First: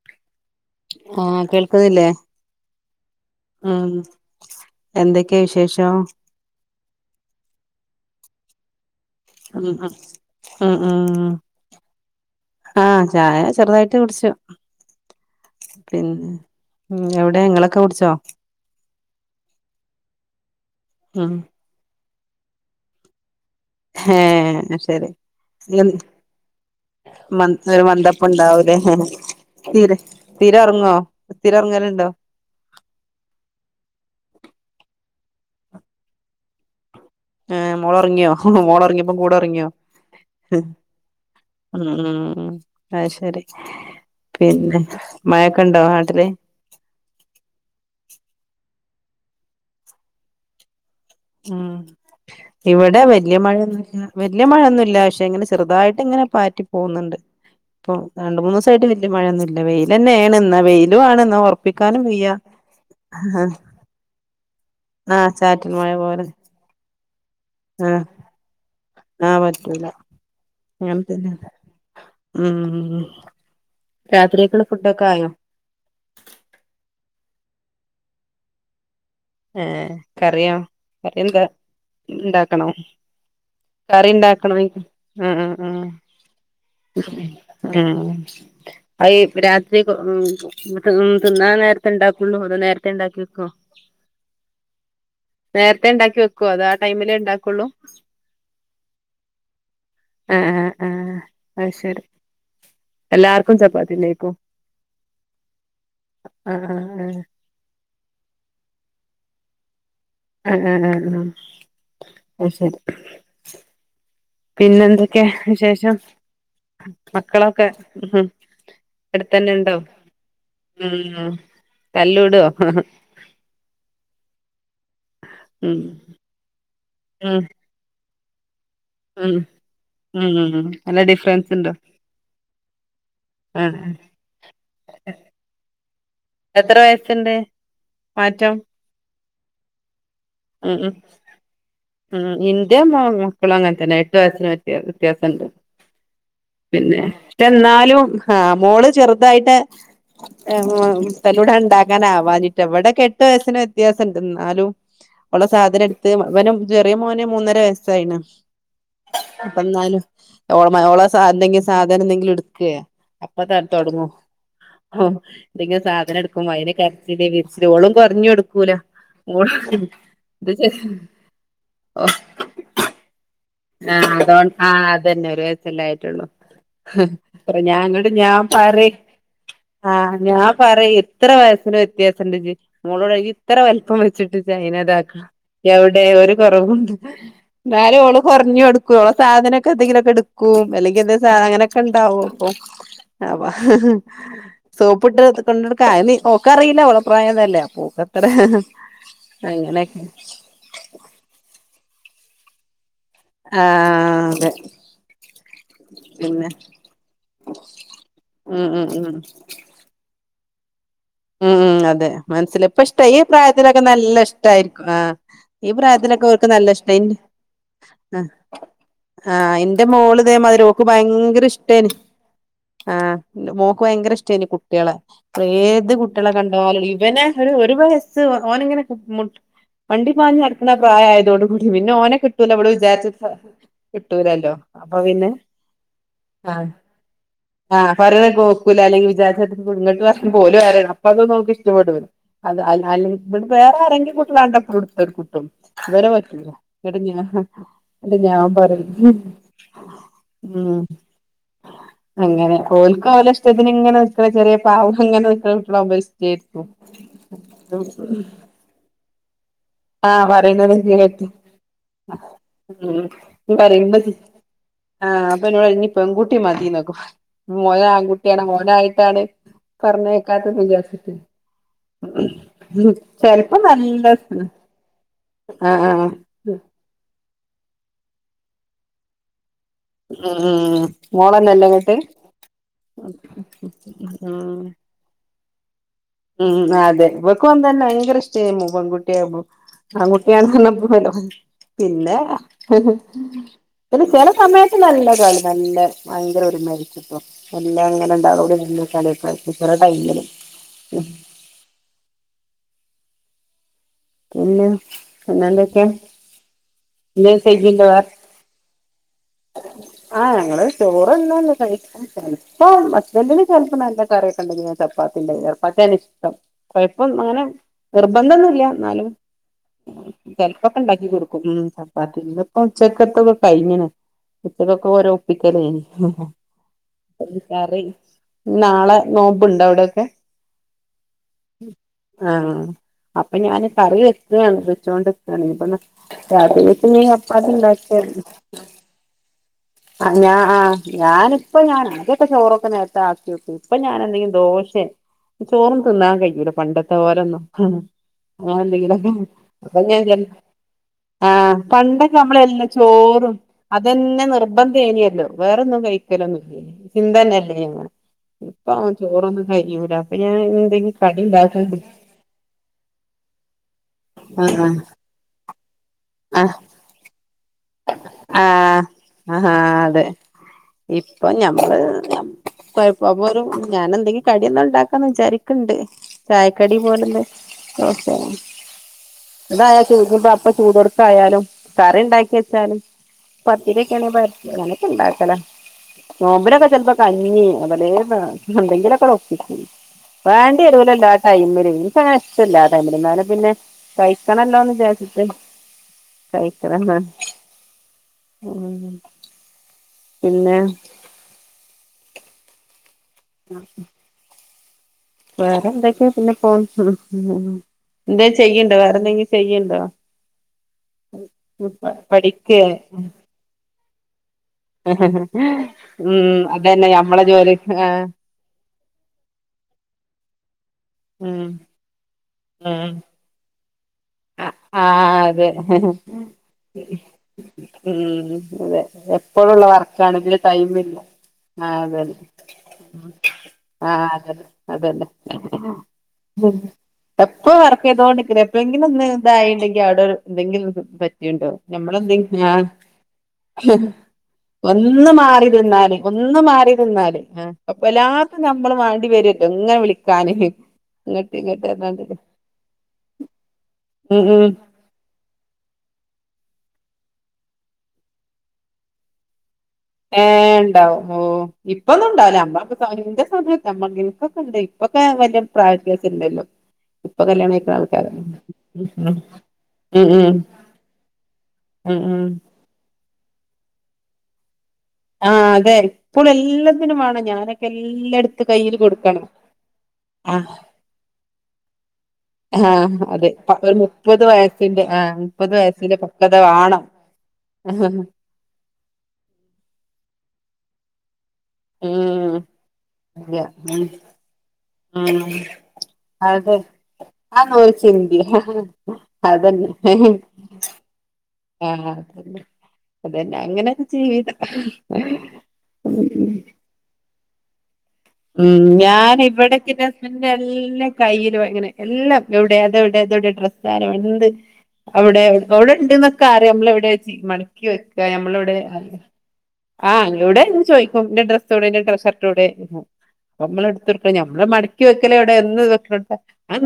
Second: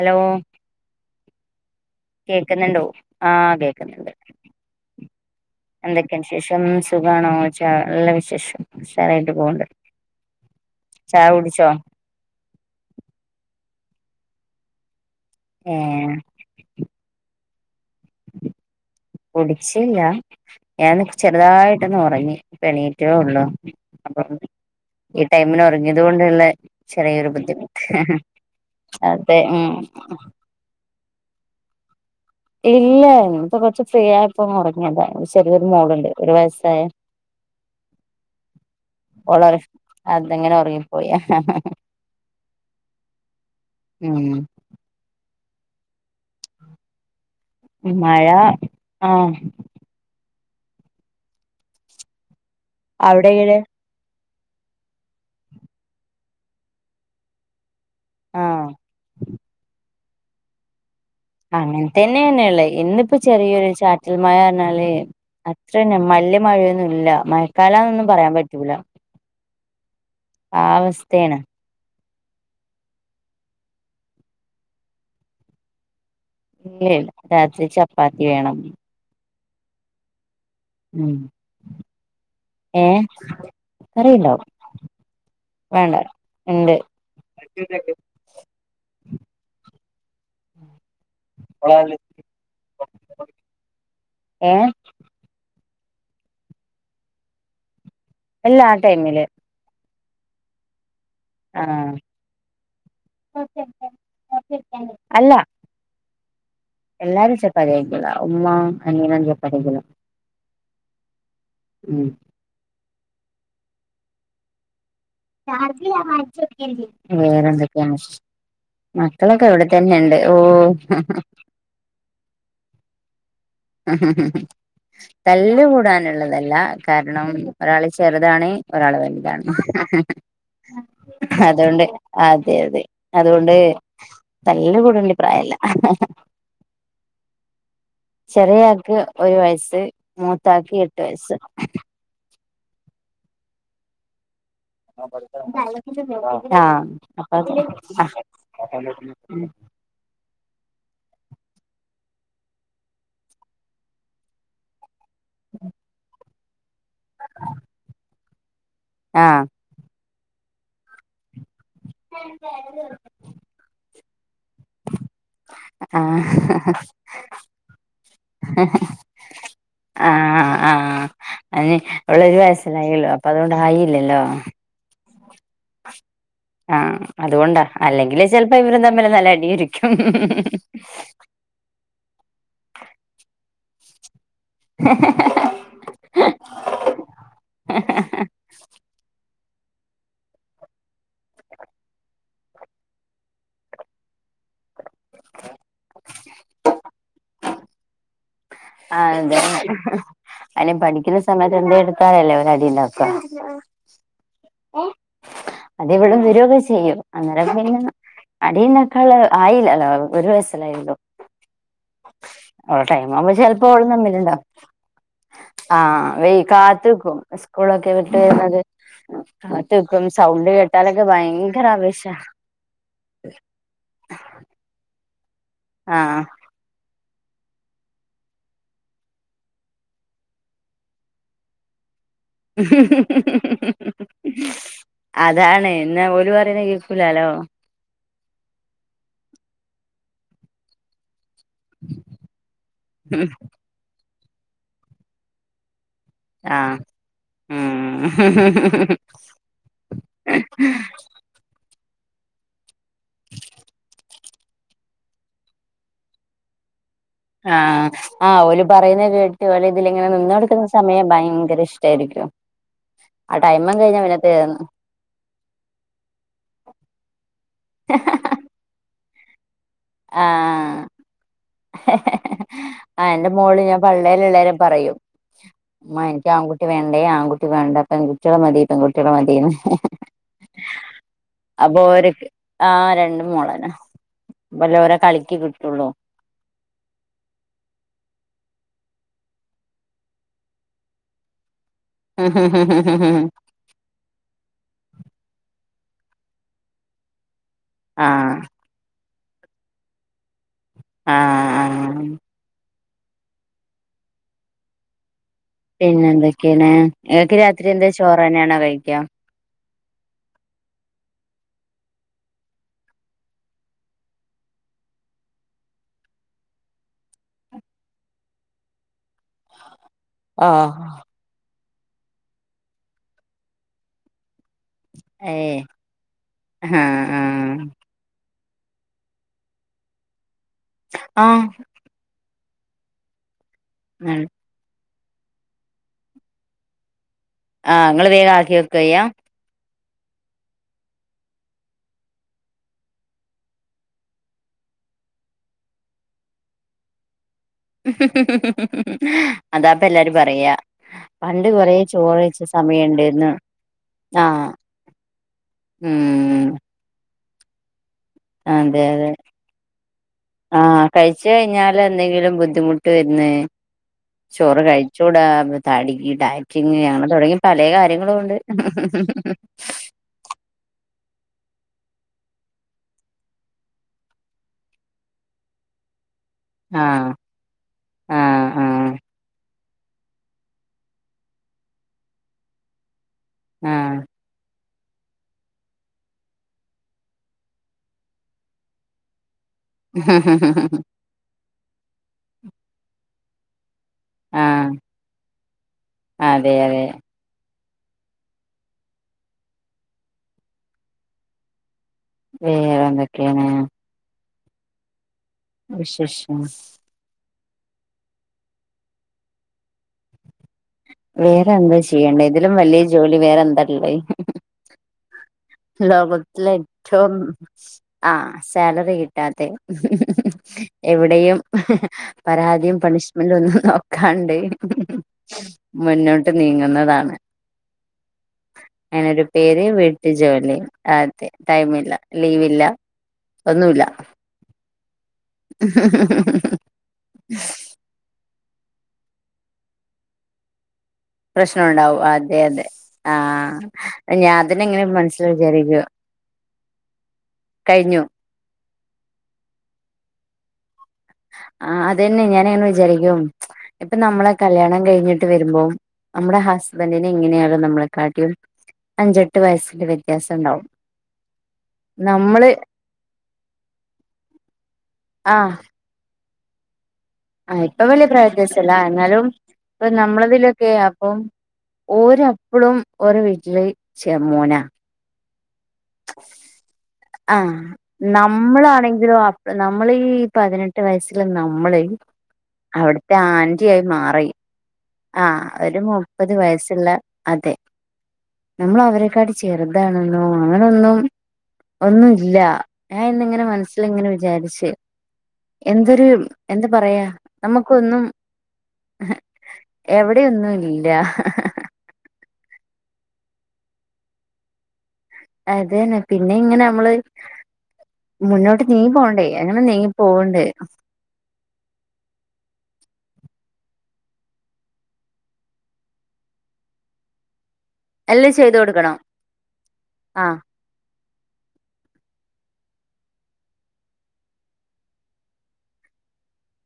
hello ആഹ കേൾക്കുന്നില്ലേ ആഹ ഉം കേക്കുന്നുണ്ട് എന്തൊക്കെയാ വിശേഷം എന്തൊക്കെയന്ു ശേഷം സുഖണോച്ചാ എല്ലാ വിശേഷം ഉഷാറായിട്ട് ഉ പോവ്ണ്ട് ഉ ഉ ചായ ഉ കുടിച്ചോ ആഹ ചായ ചെറുതായിട്ട് ടിച്ചോ ഏഹ് പിന്നെ എവിടെ ങ്ങളൊക്കെ കുടിച്ചോ കുടിച്ചില്ല ഞാൻ ഉം ചെറുതായിട്ടൊന്ന ഉറങ്ങി പണീറ്റേ ഉള്ളു ഹ ശരി ഒറങ്ങിയത് കൊണ്ടുള്ള ചെറിയൊരു ഒരു ബുദ്ധിമുട്ട് മന്തപ്പ ഉണ്ടാവ അതെ അതെ ഉം തീരെ തീരെറങ്ങോ തീര ഇറങ്ങലുണ്ടോ ഇല്ല ഇപ്പൊ കൊറച്ച ഫ്രീ ആയപ്പോ മുറങ്ങിയതാ ചെറിയൊരു മോഡണ്ട് ഒരു വയസ്സായ ആഹ മോള ഇറങ്ങിയോ മോള ഇറങ്ങിയപ്പ കൂടെ ഓള് ഇറങ്ങിയോ അതങ്ങനെ ഒറങ്ങിപ്പോയി ഉ അഹ ശരി ഉം പിന്നെ മയക്കുണ്ടോ നാട്ടില്െ മഴ ആഹ ഉം ഇവിടെ അവിടെ വലയ എങ്ങനെ മഴയൊന്ന വല്യ മഴയൊന്നുമല്ല പക്ഷെ ഇങ്ങനെ ചെറുതായിട്ട് ഇങ്ങനെ പാറ്റി പോകുന്നുണ്ട് ഇപ്പ രണ്ട് മൂന്ന് ആഹ് ദിവസമായിട്ട് വലയ മഴയന്ന ഇല്ല വെയില തന്നെയണ് എന്നാ വെയിൽ അങ്ങനെ തന്നെയന്നെയള്ളേ എിപ്പോ ചെറിയൊരു ചാറ്റിൽ മഴ പറഞ്ഞാല് ആഹ് ചാറ്റൽ മഴ പന്നെ പോലെ മല്ല മഴയൊന്നുംല്ല ആഹ് മഴക്കാലന്നൊന്നും പറയാൻ പറ്റൂല ആഹ് പർത്തില്ല ആ അവസ്ഥയാണ് ഉം രാത്രിയൊക്കുള്ള ഫുഡ ഒക്കെ ആയോ ഇല്ലല്ല രാത്രി ചപ്പാത്തി വേണം ഏർ കറിയോ ഉം കറി എന്താ ഉണ്ടാക്കണോ ഏ കറി കറിയുണ്ടാവും ഉണ്ടാക്കണ ആ ഉ വേണ്ട ഉണ്ട് ആ അ രാ തിന്നാൻ നേരത്തെ ഇണ്ടാക്കുള്ളൂ അതോ നേരത്തെ ഉണ്ടാക്കി വെക്കോ ഏ നേരത്തെ ഉണ്ടാക്കി വെക്കുവോ അത ആ ടൈമിലേ ഉണ്ടാക്കുള്ളൂ അല്ല ആ ടൈമില് ആഹ് ആഹ് ആഹ് ആ അയ്ശരി എല്ലാർക്കും ചപ്പാത്തിന്നേക്കും അല്ല ആഹ് ആഹ് ആഹ് എല്ലാരും ചപ്പാതി കഴിക്കില്ല ഉമ്മ അങ്ങനന്ന ചപ്പാതിിയകില്ല ആ ആ ഉം അ ശരി പിന്നെന്താ ഒക്കെ വിശേഷം മക്കളൊക്കെ വേറെന്തൊക്കെയാണ് മക്കളൊക്കെ എടത്തന്നെ ഇവിടെ ഇണ്ടോ തന്നെണ്ട് ഓ ഉം തല്ലൂടോ തല്ല് ഉം കൂടാനുള്ളതല്ല കാരണം ഉം ഒരാള് ചെറുതാണ് ഒരാള് ഉം വലുതാണ് ഉം ഉം നല്ല ഡിഫറൻസ് ഉണ്ടോ അതുകൊണ്ട് അതെ അതെ അതുകൊണ്ട് ആ തല്ല് കൂടണപ്രായല്ല എന്തേ ചെറിയക്ക് ഒരു വയസ്സ് മൂത്താക്ക് എട്ട് വയസ്സ് ൻ്റെ മക്കളും അങ്ങനെ തന്നെ എട്ട് വയസ്സന് വ്യത്യാസംണ്ട് ആഹ് പിന്നെ അപ്പൊ പക്ഷെ എന്നാലും ആഹ് മോള് ചെറുതായിട്ട് [inaudible] ലൂടെ ഉണ്ടാക്കാനൻ ആവാനിട്ട് എവിടെയൊക്കെ എട്ട് വയസ്സിന് വ്യത്യാസംണ്ട് എന്നാലും ഉള്ള സാധനം എടുത്ത് അവന ചെറിയ മോന മൂന്നര വയസ്സായി ണ് ആഹ് അപ്പ എന്നാലും എ ഓള എന്തെങ്കിലും സാധനം എന്തെങ്കിലും എടുക്കയാ അപ്പൊ തര തുടങ്ങോ ഓ എന്തെങ്കിലും സാധനം ആഹ് എടുക്കുബോ അതിന്ന് കരച്ചില് വിരിച്ച ഓളും കുറഞ്ഞ എടുക്കൂല ഓള്.. ആ ഇത് ആ അ ഉള്ളരു വയസ്സിലായല്ലു അപ്പൊ അതുകൊണ്ട് ആയില്ലല്ലോ അ അതന്നെ ഒരു വയസ്സായിട്ടുള്ളൂ ആഹ് അ അതുകൊണ്ടാ ഞങ്ങോട്ട് അല്ലെങ്കില് ഞാൻ ചെലപ്പോ പറ ഇവരും തമ്മില് നല്ല ആ അടിയായിരിക്കും ഞാൻ പറ എത്ര എത്ര വയസ്സിന് വ്യത്യാസണ്ട് ജ് മോളോട് എത്ര വലിപ്പം വെച്ചിട്ട് ഇജ് അയിനാ ഇതാക്കണം എവിടെ ഒരു കുറവുണ്ട് നാലഓള് കുഞ്ഞ എടുക്കും സാധനൊക്കെ എന്തെങ്കിലുംഒക്കെ എടുക്കും അല്ലെങ്കിൽ എന്തെ എന്തെങ്കിലും സാധനം ഒക്കെ ഉണ്ടാവും സോപ്പിട്ട് കൊണ്ടടുക്ക അയിന് ഓക്ക് അറിയില്ല ഓളെ പ്രായം അതല്ലേ അപ്പോ ഓൾക് ആ അതെന്നെ അല്ല പഠിക്കുന്ന സമയത്ത് എന്തേലും എടുത്താലല്ലേ ഒര് അടിണ്ടാക്കും ആ അതെ അതവിടെും പിന്നെ വരക്കെ ചെയ്യും അന്നേരം പിന്നെ ഉം ഉം ഉം അടിയന്നേക്കാൾ ആയില്ലല്ലോ ഒരുവയസ്സ് ഉം അതെ മനസ്സില് ഇപ്പ അവളെ ഇഷ്ട ടൈം ഈ ആവുമ്പോ ചെലപ്പോ പ്രായത്തിലൊക്കെ അവളും നല്ല തമ്മിലുണ്ടാവും ഇഷ്ടായിരിക്കും ആ.. ഈ ആഹ് പ്രായത്തിലൊക്കെ വേ അവർക്ക് നല്ല ഇഷ്ട കാത്ത്ക്കും സ്കൂളൊക്കെ വിട്ട് വരുന്നത് ആ എന്റെ കാത്ത്ക്കും മോള് സൗണ്ട് അതേമാതിരി ഓക്ക് കേട്ടാലൊക്കെ ഭയങ്കര ഇഷ്ടയിന് ആവേശ ആ മോക്ക് ഭയങ്കര ഇഷ്ടമായിന് കുട്ടികളെ അ ഏത് ആഹ് കുട്ടികളെ കണ്ടാലും ഇവനെ ഒരു ഒരു വയസ്സ് ഓന് ഇങ്ങനെ മുട്ട് മണ്ടി പാഞ്ഞ്നടക്കുന്ന പ്രായമായതോട കൂടി പിന്നെ ഓന കിട്ടൂല ഇബള് വിചാരിച്ച കിട്ടൂലല്ലോ അപ്പൊ പിന്നെ അതാണ് എന്നാ ഓല് ആ പറയുന്ന കേക്കൂലാലോ ആ പറ നോക്കൂല്ല അല്ലെങ്കിൽ വിചാരിച്ചങ്ങോട്ട് ഇങ്ങട് പറയുബോ ഓല് ഇഷ്ടപ്പെടു അത് അല്ലെങ്ക ഇ വേറെ ആരെങ്കിലും കുട്ടികാണ്ട പ്പളും ഇടുത്തടുകും ഇവരെ പറ്റൂല ആഹ് ഇന്നിട്ട് ഞാൻ ഉം പറയും ഉം അങ്ങനെ ഓൽക് ഓല ഇഷ്ടത്തിന് ഇങ്ങനെ നിക്കണ ചെറിയ പാവം അങ്ങനെ നിക്ക്ണ കുട്ടികളാകുമ്പോ ഇഷ്ടായിക്കും ആ ആ ഓല് പറയുന്ന കേട്ട് ഓലതിൽ ഇങ്ങനെ ആഹ് നിന്ന കൊടുക്കുന്ന പറയുന്നത് സമയം കേട്ട് ഭയങ്കര ഇഷ്ടയിരിക്കും ഉം [unintelligible] ആ അപ്പൊ ഇന്നോട് ഇനി പെൺകുട്ടി മതിഓന് ആൺകുട്ടി ഓനായിട്ടാണ് നായിട്ടാണ് പറഞ്ഞേക്കാത്ത് ആഹ് ആഹ് എന്റെ വിചാരിച്ചിട്ട്ചെലപ്പോ മോള് ഞാൻ നല്ല പള്ളേലുള്ളേരെ പറയും ഉമ്മാ ആഹ് എനിക്ക് ആൺകുട്ടി വേണ്ടേ ആൺകുട്ടി വേണ്ട പെൺകുട്ടികളെ മതി പെൺകുട്ടികളെ മതിന്ന് ഉം മോളന്നല്ലേ അപ്പൊ ഇങ്ങട്ട് ഒര്ക്ക് ആ രണ്ട് മോളന്നെ ഉം ബലൊരാ കളിക്ക് കിട്ടുള്ളൂ ഉം അതെ ഇവൊക്കും തന്നെ ഭയങ്കര ഇഷ്ടയിനു പെൺകുട്ടിയ്മ്പോ ആൺകുട്ടി ന്ന് പറഞ്ഞപ്പോ [unintelligible] പിന്നെ ആഹ് പിന്നെ ചില സമയത്ത് നല്ലത നല്ലെ ഭയങ്കര ഒരുമയിരിക്കും ഇപ്പം മെല്ലെ അങ്ങനെ രണ്ടാളും ആഹ് കൂടി [unintelligible] ടൈമിലും ആഹ് ആഹ് പിന്നെ പിന്നെ എന്തൊക്കെയാ പിന്നെ എന്തൊക്കെയാണ് പിന്നെ ഇങ്ങക്ക് രാത്രി എന്താ ചോറ്നെയ ആണോ കഴിക്കാ [unintelligible] ആ ഞങ്ങള് ചോറ്ന്നുംല്ല കഴിക്ക ചിലപ്പോ ഹസ്ബൻഡിന് ചിലപ്പോ നല്ല കറിയൊക്കെ ഇണ്ടകിൽ ചപ്പാത്തി ചപ്പാത്തിയാണ്ഇഷ്ടം കൊഴപ്പം അങ്ങനെ നിർബന്ധം ഒന്നുല്ല ന്നാലും ചിലപ്പൊക്കെ ആഹ് ഉണ്ടാക്കി കൊടുക്കും ചപ്പാത്തി ഇപ്പ ഉച്ചക്കത്തൊക്കെ കഴിഞ്ഞണ് ഉച്ചക്ക്ഒക്കെ ഓരോ ഏഹ് ഒപ്പിക്കലായിന് ആഹ് ആഹ് കറി നാളെ നോമ്പ്ണ്ടഅവിടെക്കെ ആഹ് ആഹ് അപ്പൊ ഞാൻ കറി ആഹ് വെക്കാണ് വച്ചൊണ്ട്ക്കുകയാണ് ഇപ്പ രാത്രികക്ക് ചപ്പാത്തിണ്ടാക്കിയ ഇങ്ങള് മതി വേഗം ആക്കി വെക്കയ്യാ ആ ഞാ ആ ഞാനിപ്പ ആദ്യക്കെ ചോറൊക്കെ നേരത്തെ ആക്കിക്കും ഇപ്പൊ ഞാൻ എന്തെങ്കിലും ദോഷ പക്ഷെ ചോറ് തിന്നാൻ കഴിയൂല പണ്ടത്തെപ്പോലൊന്നും വേറെന്തെങ്കിലും അപ്പ അതാപ്പ എല്ലാരും ഞാൻ പറയാ പണ്ട് ആഹ് കൊറേ പണ്ടൊക്കെ ചോറ് വെച്ച നമ്മളെല്ലാം സമയണ്ടേന്ന് ചോറും അതന്നെ നിർ ആഹ് ബന്ധനിയാലോ വേറൊന്നും ഉം കഴിക്കലൊന്നുമില്ലേനി ചിന്തന്നല്ലേനിയോ അതെ അതെ ഞാൻ ആഹ് എന്തെങ്കിലും കടി കഴിച്ച് ഇണ്ടാക്കാണ്ട് കഴിഞ്ഞാല് എന്തെങ്കിലും ബുദ്ധിമുട്ട് വരു ന്നേ ചോറ് ആഹ് കഴിച്ച് കൂടാ ഡയറ്റിംഗ് അങ്ങനെ തുടങ്ങി പ ആഹ് ആഹ് അതെ ഇപ്പൊ ഞമ്മള് കുഴപ്പം അപ്പൊ ഒരു ഞാൻ എന്തെങ്കിലും കടിയൊന്ന് ഉണ്ടാക്കാന്ന് വിചാരിക്കണ്ട് ചായക്കടി ആഹ് പോലൊന്ന് ദോശയൊ ആഹ് ആഹ് ഇതായാ ചൂ അപ്പ ചൂട് കൊടുക്കായാലും കറി ഉണ്ടാക്കി വെച്ചാലും പത്തിരി ഒക്കെ ആഹ് ആണെ പരത്തി ഉണ്ടാക്കല നോമ്പിനൊക്കെ ചെലപ്പോ കഞ്ഞി പലേ എന്തേങ്കിലൊക്കെ അങ്ങട്ട് ഒപ്പിക്കും വേണ്ടിവരൂല്ലല്ലോ ആ ടൈമില് എനിക്ക് അങ്ങനെ ഇഷ്ടമില്ല ആ ടൈമില് എന്നാലും പിന്നെ ആഹ് കഴിക്കണല്ലോന്ന് വിചാരിച്ചിട്ട് അതെ അതെ കഴിക്കണതാ ഉം പിന്നെ വേറെ എന്തൊക്കെയാണ് വേറെ എന്തൊക്കെയ ഇങ്ങനെ വിശേഷം പോണ് എന്തേലും ചെയ്യണ്ടോ വേറെ എന്തെങ്കിലും ചെയ്യണ്ടോ വേറെ എന്താ ചെയ്യണ്ടത് ഇതിലും പഠിക്കേ വലിയ ജോലി വേറെ എന്താ ഉള്ളത് [unintelligible] ഉം ലോകത്തിൽ അതന്നെ ഏറ്റവും ഞമ്മളെ ജോലി ആ സാലറി കിട്ടാത്തെ എവിടെയും ഉം പരാതിയും ഉം പണിഷ്മെന്റ് ഒന്നും നോ ക്കാണ്ട് ആ അതെ മുന്നോട്ട് നീങ്ങുന്നതാണ് ഉം അതെ അതിനൊരു എപ്പോഴും പേര് ഉള്ള വീട്ടു വർക്കാണെങ്കിലും ജോലി ടൈമില്ല അതെ ആ ടൈമില്ല അതെ അതെ ലീവില്ല ഒന്നുമില്ല ആ അത് തന്നെ അത് തന്നെ എപ്പോ വർക്ക് ചെയ്തോണ്ടിരിക്കണ് ഇതൊന്ന് ഇതായിണ്ടെങ്കിൽ അവിടെ എന്തെങ്കിലും ഒരു പറ്റിണ്ടോ പ്രശ്നം ഉണ്ടാവും അതെ നമ്മളെന്തേലും ആ അതെ ആഹ് ഞാൻ അതിനെങ്ങനെ ഒന്ന് മനസ്സിൽ മാറി വിചാരിക്കും നിന്നാൽ ഒന്ന് മാറി നിന്നാല് അപ്പൊ കഴിഞ്ഞു എല്ലാത്തും നമ്മള് വേണ്ടി വരൂല്ലോ എങ്ങനെ വിളിക്കാന് ഇങ്ങട്ട് ഇങ്ങട്ട് ആ പറഞ്ഞാണ്ട് അതന്നെ ഞാൻ അങ്ങനെ വിചാരിക്കും ഇപ്പൊ ഉം നമ്മളെ ഉം കല്യാണം കഴിഞ്ഞി ട്ട് വരുമ്പോ നമ്മടെ ഹസ്ബൻഡിന് എങ്ങനെയായാലും നമ്മളെ കാട്ടിലും അഞ്ചെട്ട് വയസ്സ് ഏ ഉണ്ടാവും ഓ ഇപ്പൊന്നും ഉണ്ടാവില്ല നമ്മള് നമ്മടൊക്കെ സമയത്ത് എന്റെ സമയത്ത് നിങ്ങക്കൊക്കെ ഉണ്ടായിനി ഇപ്പൊക്കെ വല്യ പ്രായ വിത്യാസം ഇല്ലല്ലോ ഇപ്പൊ കല്യാണം ആ കഴിക്ക്ണ ഇപ്പൊ ആൾക്കാര വലിയ ഉം പ്രായവിത്യാസം ഇല്ല ഉം എന്നാലും ഇപ്പ ഉം ഉം നമ്മളതിലൊക്കെ അപ്പം ഉം ഉം ഓരപ്പഴും ഒരു വീട്ടില് ചേർമോനാ ആഹ അതെ ഇപ്പോഴ എല്ലാത്തിനും വേണം ആഹ് ഞാനൊക്കെ എല്ലടത്തും കയ്യിൽ കൊടുക്കണം ആ പതിനെട്ടു വയസ്സില് നമ്മള ആ അവിടുത്തെ അതെ പ- ആന്ററി ഒരു ആായി മുപ്പത് മാറി വയസ്സിന്റെ ആ മുപ്പത് ഒരു വയസ്സിന്റെ മുപ്പത് പക്വത വാണം വയസ്സുള്ള അതെ നമ്മൾ അവരെക്കാട്ടി ചെറുതാണെന്നോ അങ്ങനൊന്നും ഒന്നുമല്ല ഉം ഞാൻ ഇല്ല ഇന്നിങ്ങനെ മനസ്സിൽ ഉം ഇങ്ങനെ വിചാരിച്ച് ഉം എന്തൊരു അതെ എന്താ പറയാ അതൊന്നൊരു നമുക്കൊന്നും ചിന്തിയ അതന്നെ എവിടെൊന്നും ഇല്ല ആഹ് അതന്നെ അതന്നെ അങ്ങനെ ഒരു ജീവിതം അതന്നെ പിന്നെ ഇങ്ങനെ നമ്മള് ഉ മുന്നോട്ട് നീങ്ങി ഞാന പോണ്ടേ അങ്ങനെ നീങ്ങി ഇവിടക്കെന്റെഹസ്ബൻന്റെ പോവണ്ട് എല്ലാംകൈലും അങ്ങനെ എല്ലാം ഇവിടെ വിടെ തവിടെ ഡ്രസ്സ് താരം എന്ത് അവിടെ അവിടെ ഉണ്ട്ന്നൊക്കെ അറിയാം നമ്മള എവിടെ്യ ക്ക എല്ലാം നമ്മള ചെയ്ത് ഇവിടെ കൊടുക്കണം ആ ആഹ് എവിടെ ചോ ഇപ്പംന്റെ ഡ്രസ്സോടെ ന്റെഷർട്ടോടെ നമ്മള എടുത്ത്ടുക്ക നമ്മള് മടക്കി വെക്കലേ എവിടെ എന്ന് വെക്കനോട്തന്നെ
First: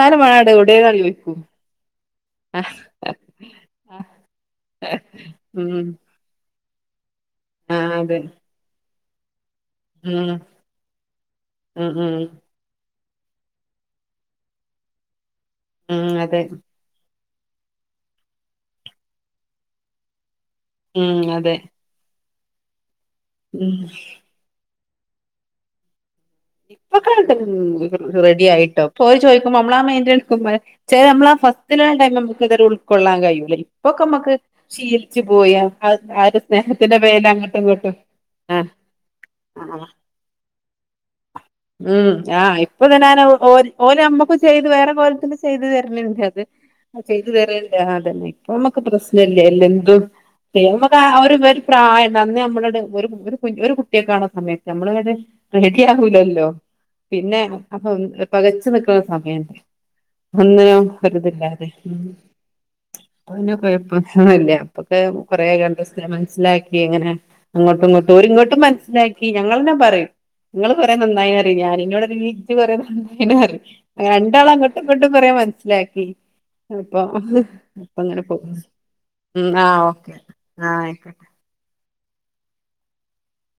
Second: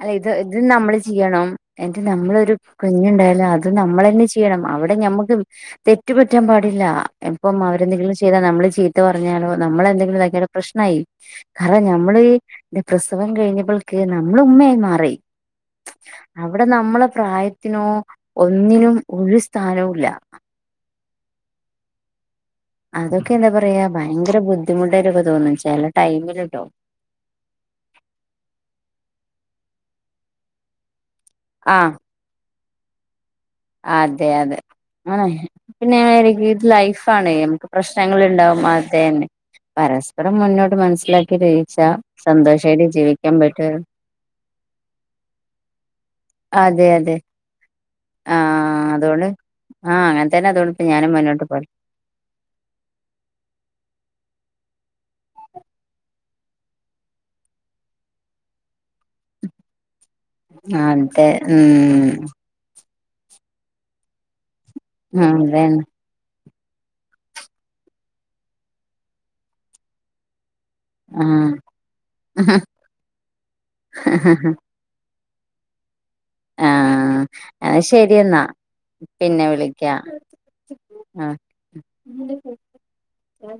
അല്ല ഇത് ഇത് നമ്മള് ചെയ്യണം എന്ന് നമ്മളൊരു കുഞ്ഞുണ്ടായാല അത് നമ്മൾ തന്നെ ചെയ്യണം അവിടെ നമ്മുക്ക് ഉം തെറ്റു പറ്റാൻ പാടില്ല ഇപ്പം ആ അവരെന്തെങ്കിലും അതെ ചെയ്താൽ നമ്മള് ചീത്ത പറഞ്ഞാലോ നമ്മള് എന്തെങ്കിലും ഉം ഇതാക്കി പ്രശ്നായി കാരണം ഉം ഉം ഞമ്മള് ഈ പ്രസവം കഴിഞ്ഞപ്പ്‌ള്ക്ക് ന മ്മള് ഉമ്മയായി മാറി ഉം അതെ അവ്ടെ നമ്മള് പ്രായത്തിനോ ഒന്നിനും ഒരു സ്ഥാനവുംല്ല ഉം അതെ അതൊക്കെ എന്താ ഉം പറയാ ഭയങ്കര ബുദ്ധിമുട്ടായിട്ടൊക്കെ തോന്നും ച്ചാല് ഇപ്പൊ കേൾക്ക്ണ് ണ്ട് റെഡി ആയിട്ടോ പോയി ചോയിക്കുമ്പോ ഞമ്മളാ മൈന്റ് എടുക്കുമ്പം തെരെ നമ്മളാ ആ ഫസ്റ്റിലെ ആഹ് ടൈം നമുക്ക്‌ ഇത് വരെ ഉൾകൊള്ളൻ കഴിയൊ അതെ ഇപ്പൊക്കെമ്മക്ക് അതെ ശീലിച്ചു ആണ് പോയി ആ പിന്നെ ഒര് ഇത് സ്നേഹത്തിന്റെ പേരില് ലൈഫാണ് അങ്ങട്ടും നമുക്ക് ഇങ്ങട്ടും പ്രശ്നങ്ങൾ ഉണ്ടാവും അതന്നെ പരസ്പരം മുന്നോട്ട് മനസ്സിലാക്കി ചെ ഉം ആ ഇപ്പൊ തന്നെനാന് ഓ ഓല് ഞമ്മക്കു ചെയ്ത് വേറെ കോലത്തില് ചെയ്തു തര്ണ് ണ്ട് അത് അതെ ആ അതെ ചെയ്തു തരേണ്ടേ അതന്നെ ഇപ്പൊ മ്മക്ക് ആഹ് അതുകൊണ്ട് പ്രശ്നല്ല ലെന്തും ആഹ് അങ്ങനെ തന്നെ അതുകൊണ്ട് ഇപ്പ ഞമ്മക്കാ ഞാനും ഒരു മുന്നോട്ട് ഒര് പോണ് പ്രായംണ്ട് അന്ന് ഞമ്മള്ടെ ഒരു ഒരു കു കുട്ടിയൊക്കെ ണ സമയത്ത് ഞമ്മള്ടെ റി ക്കിയാവുലല്ലോ പിന്നെ അപ്പൊ പകച്ച് നിക്ക്‌ണ ഒര് സമയ്ണ്ട് ഒന്നിനും ഒരിതില്ലാതെ ഉം പ്പ പിന്നെ കൊയപ്പഒന്നുല്ല അപ്പൊക്കെ കൊറെ ആയിക്കാണ്ട് അതന്നെ സ്തിരം മനസ്സിലാ ങ്ങനെ അങ്ങോട്ടും ഇങ്ങോട്ടും ഒരിങ്ങോട്ടും മനസ്സിലാക്കി ഞങ്ങളന്നെ പറയും ഇങ്ങള് കൊറെ നന്നായി റയും ആഹ് ഞാന് ഇന്നോട് റയും ജ് കൊറെ നന്നായിണ്ണ് അറയും രണ്ടാളും അങ്ങട്ടുംഇങ്ങട്ടും പ്പ കൊറെ മനസിലാക്കി അപ്പ ആഹ് അത് അപ്പ ശരി അങ്ങനെ എന്നാ പോണ് പിന്നെ ഉം ആഹ് വിളിക്കാം ഓക്കെ ആഹ് ആയിക്കോട്ടെ ഉം ചായ കു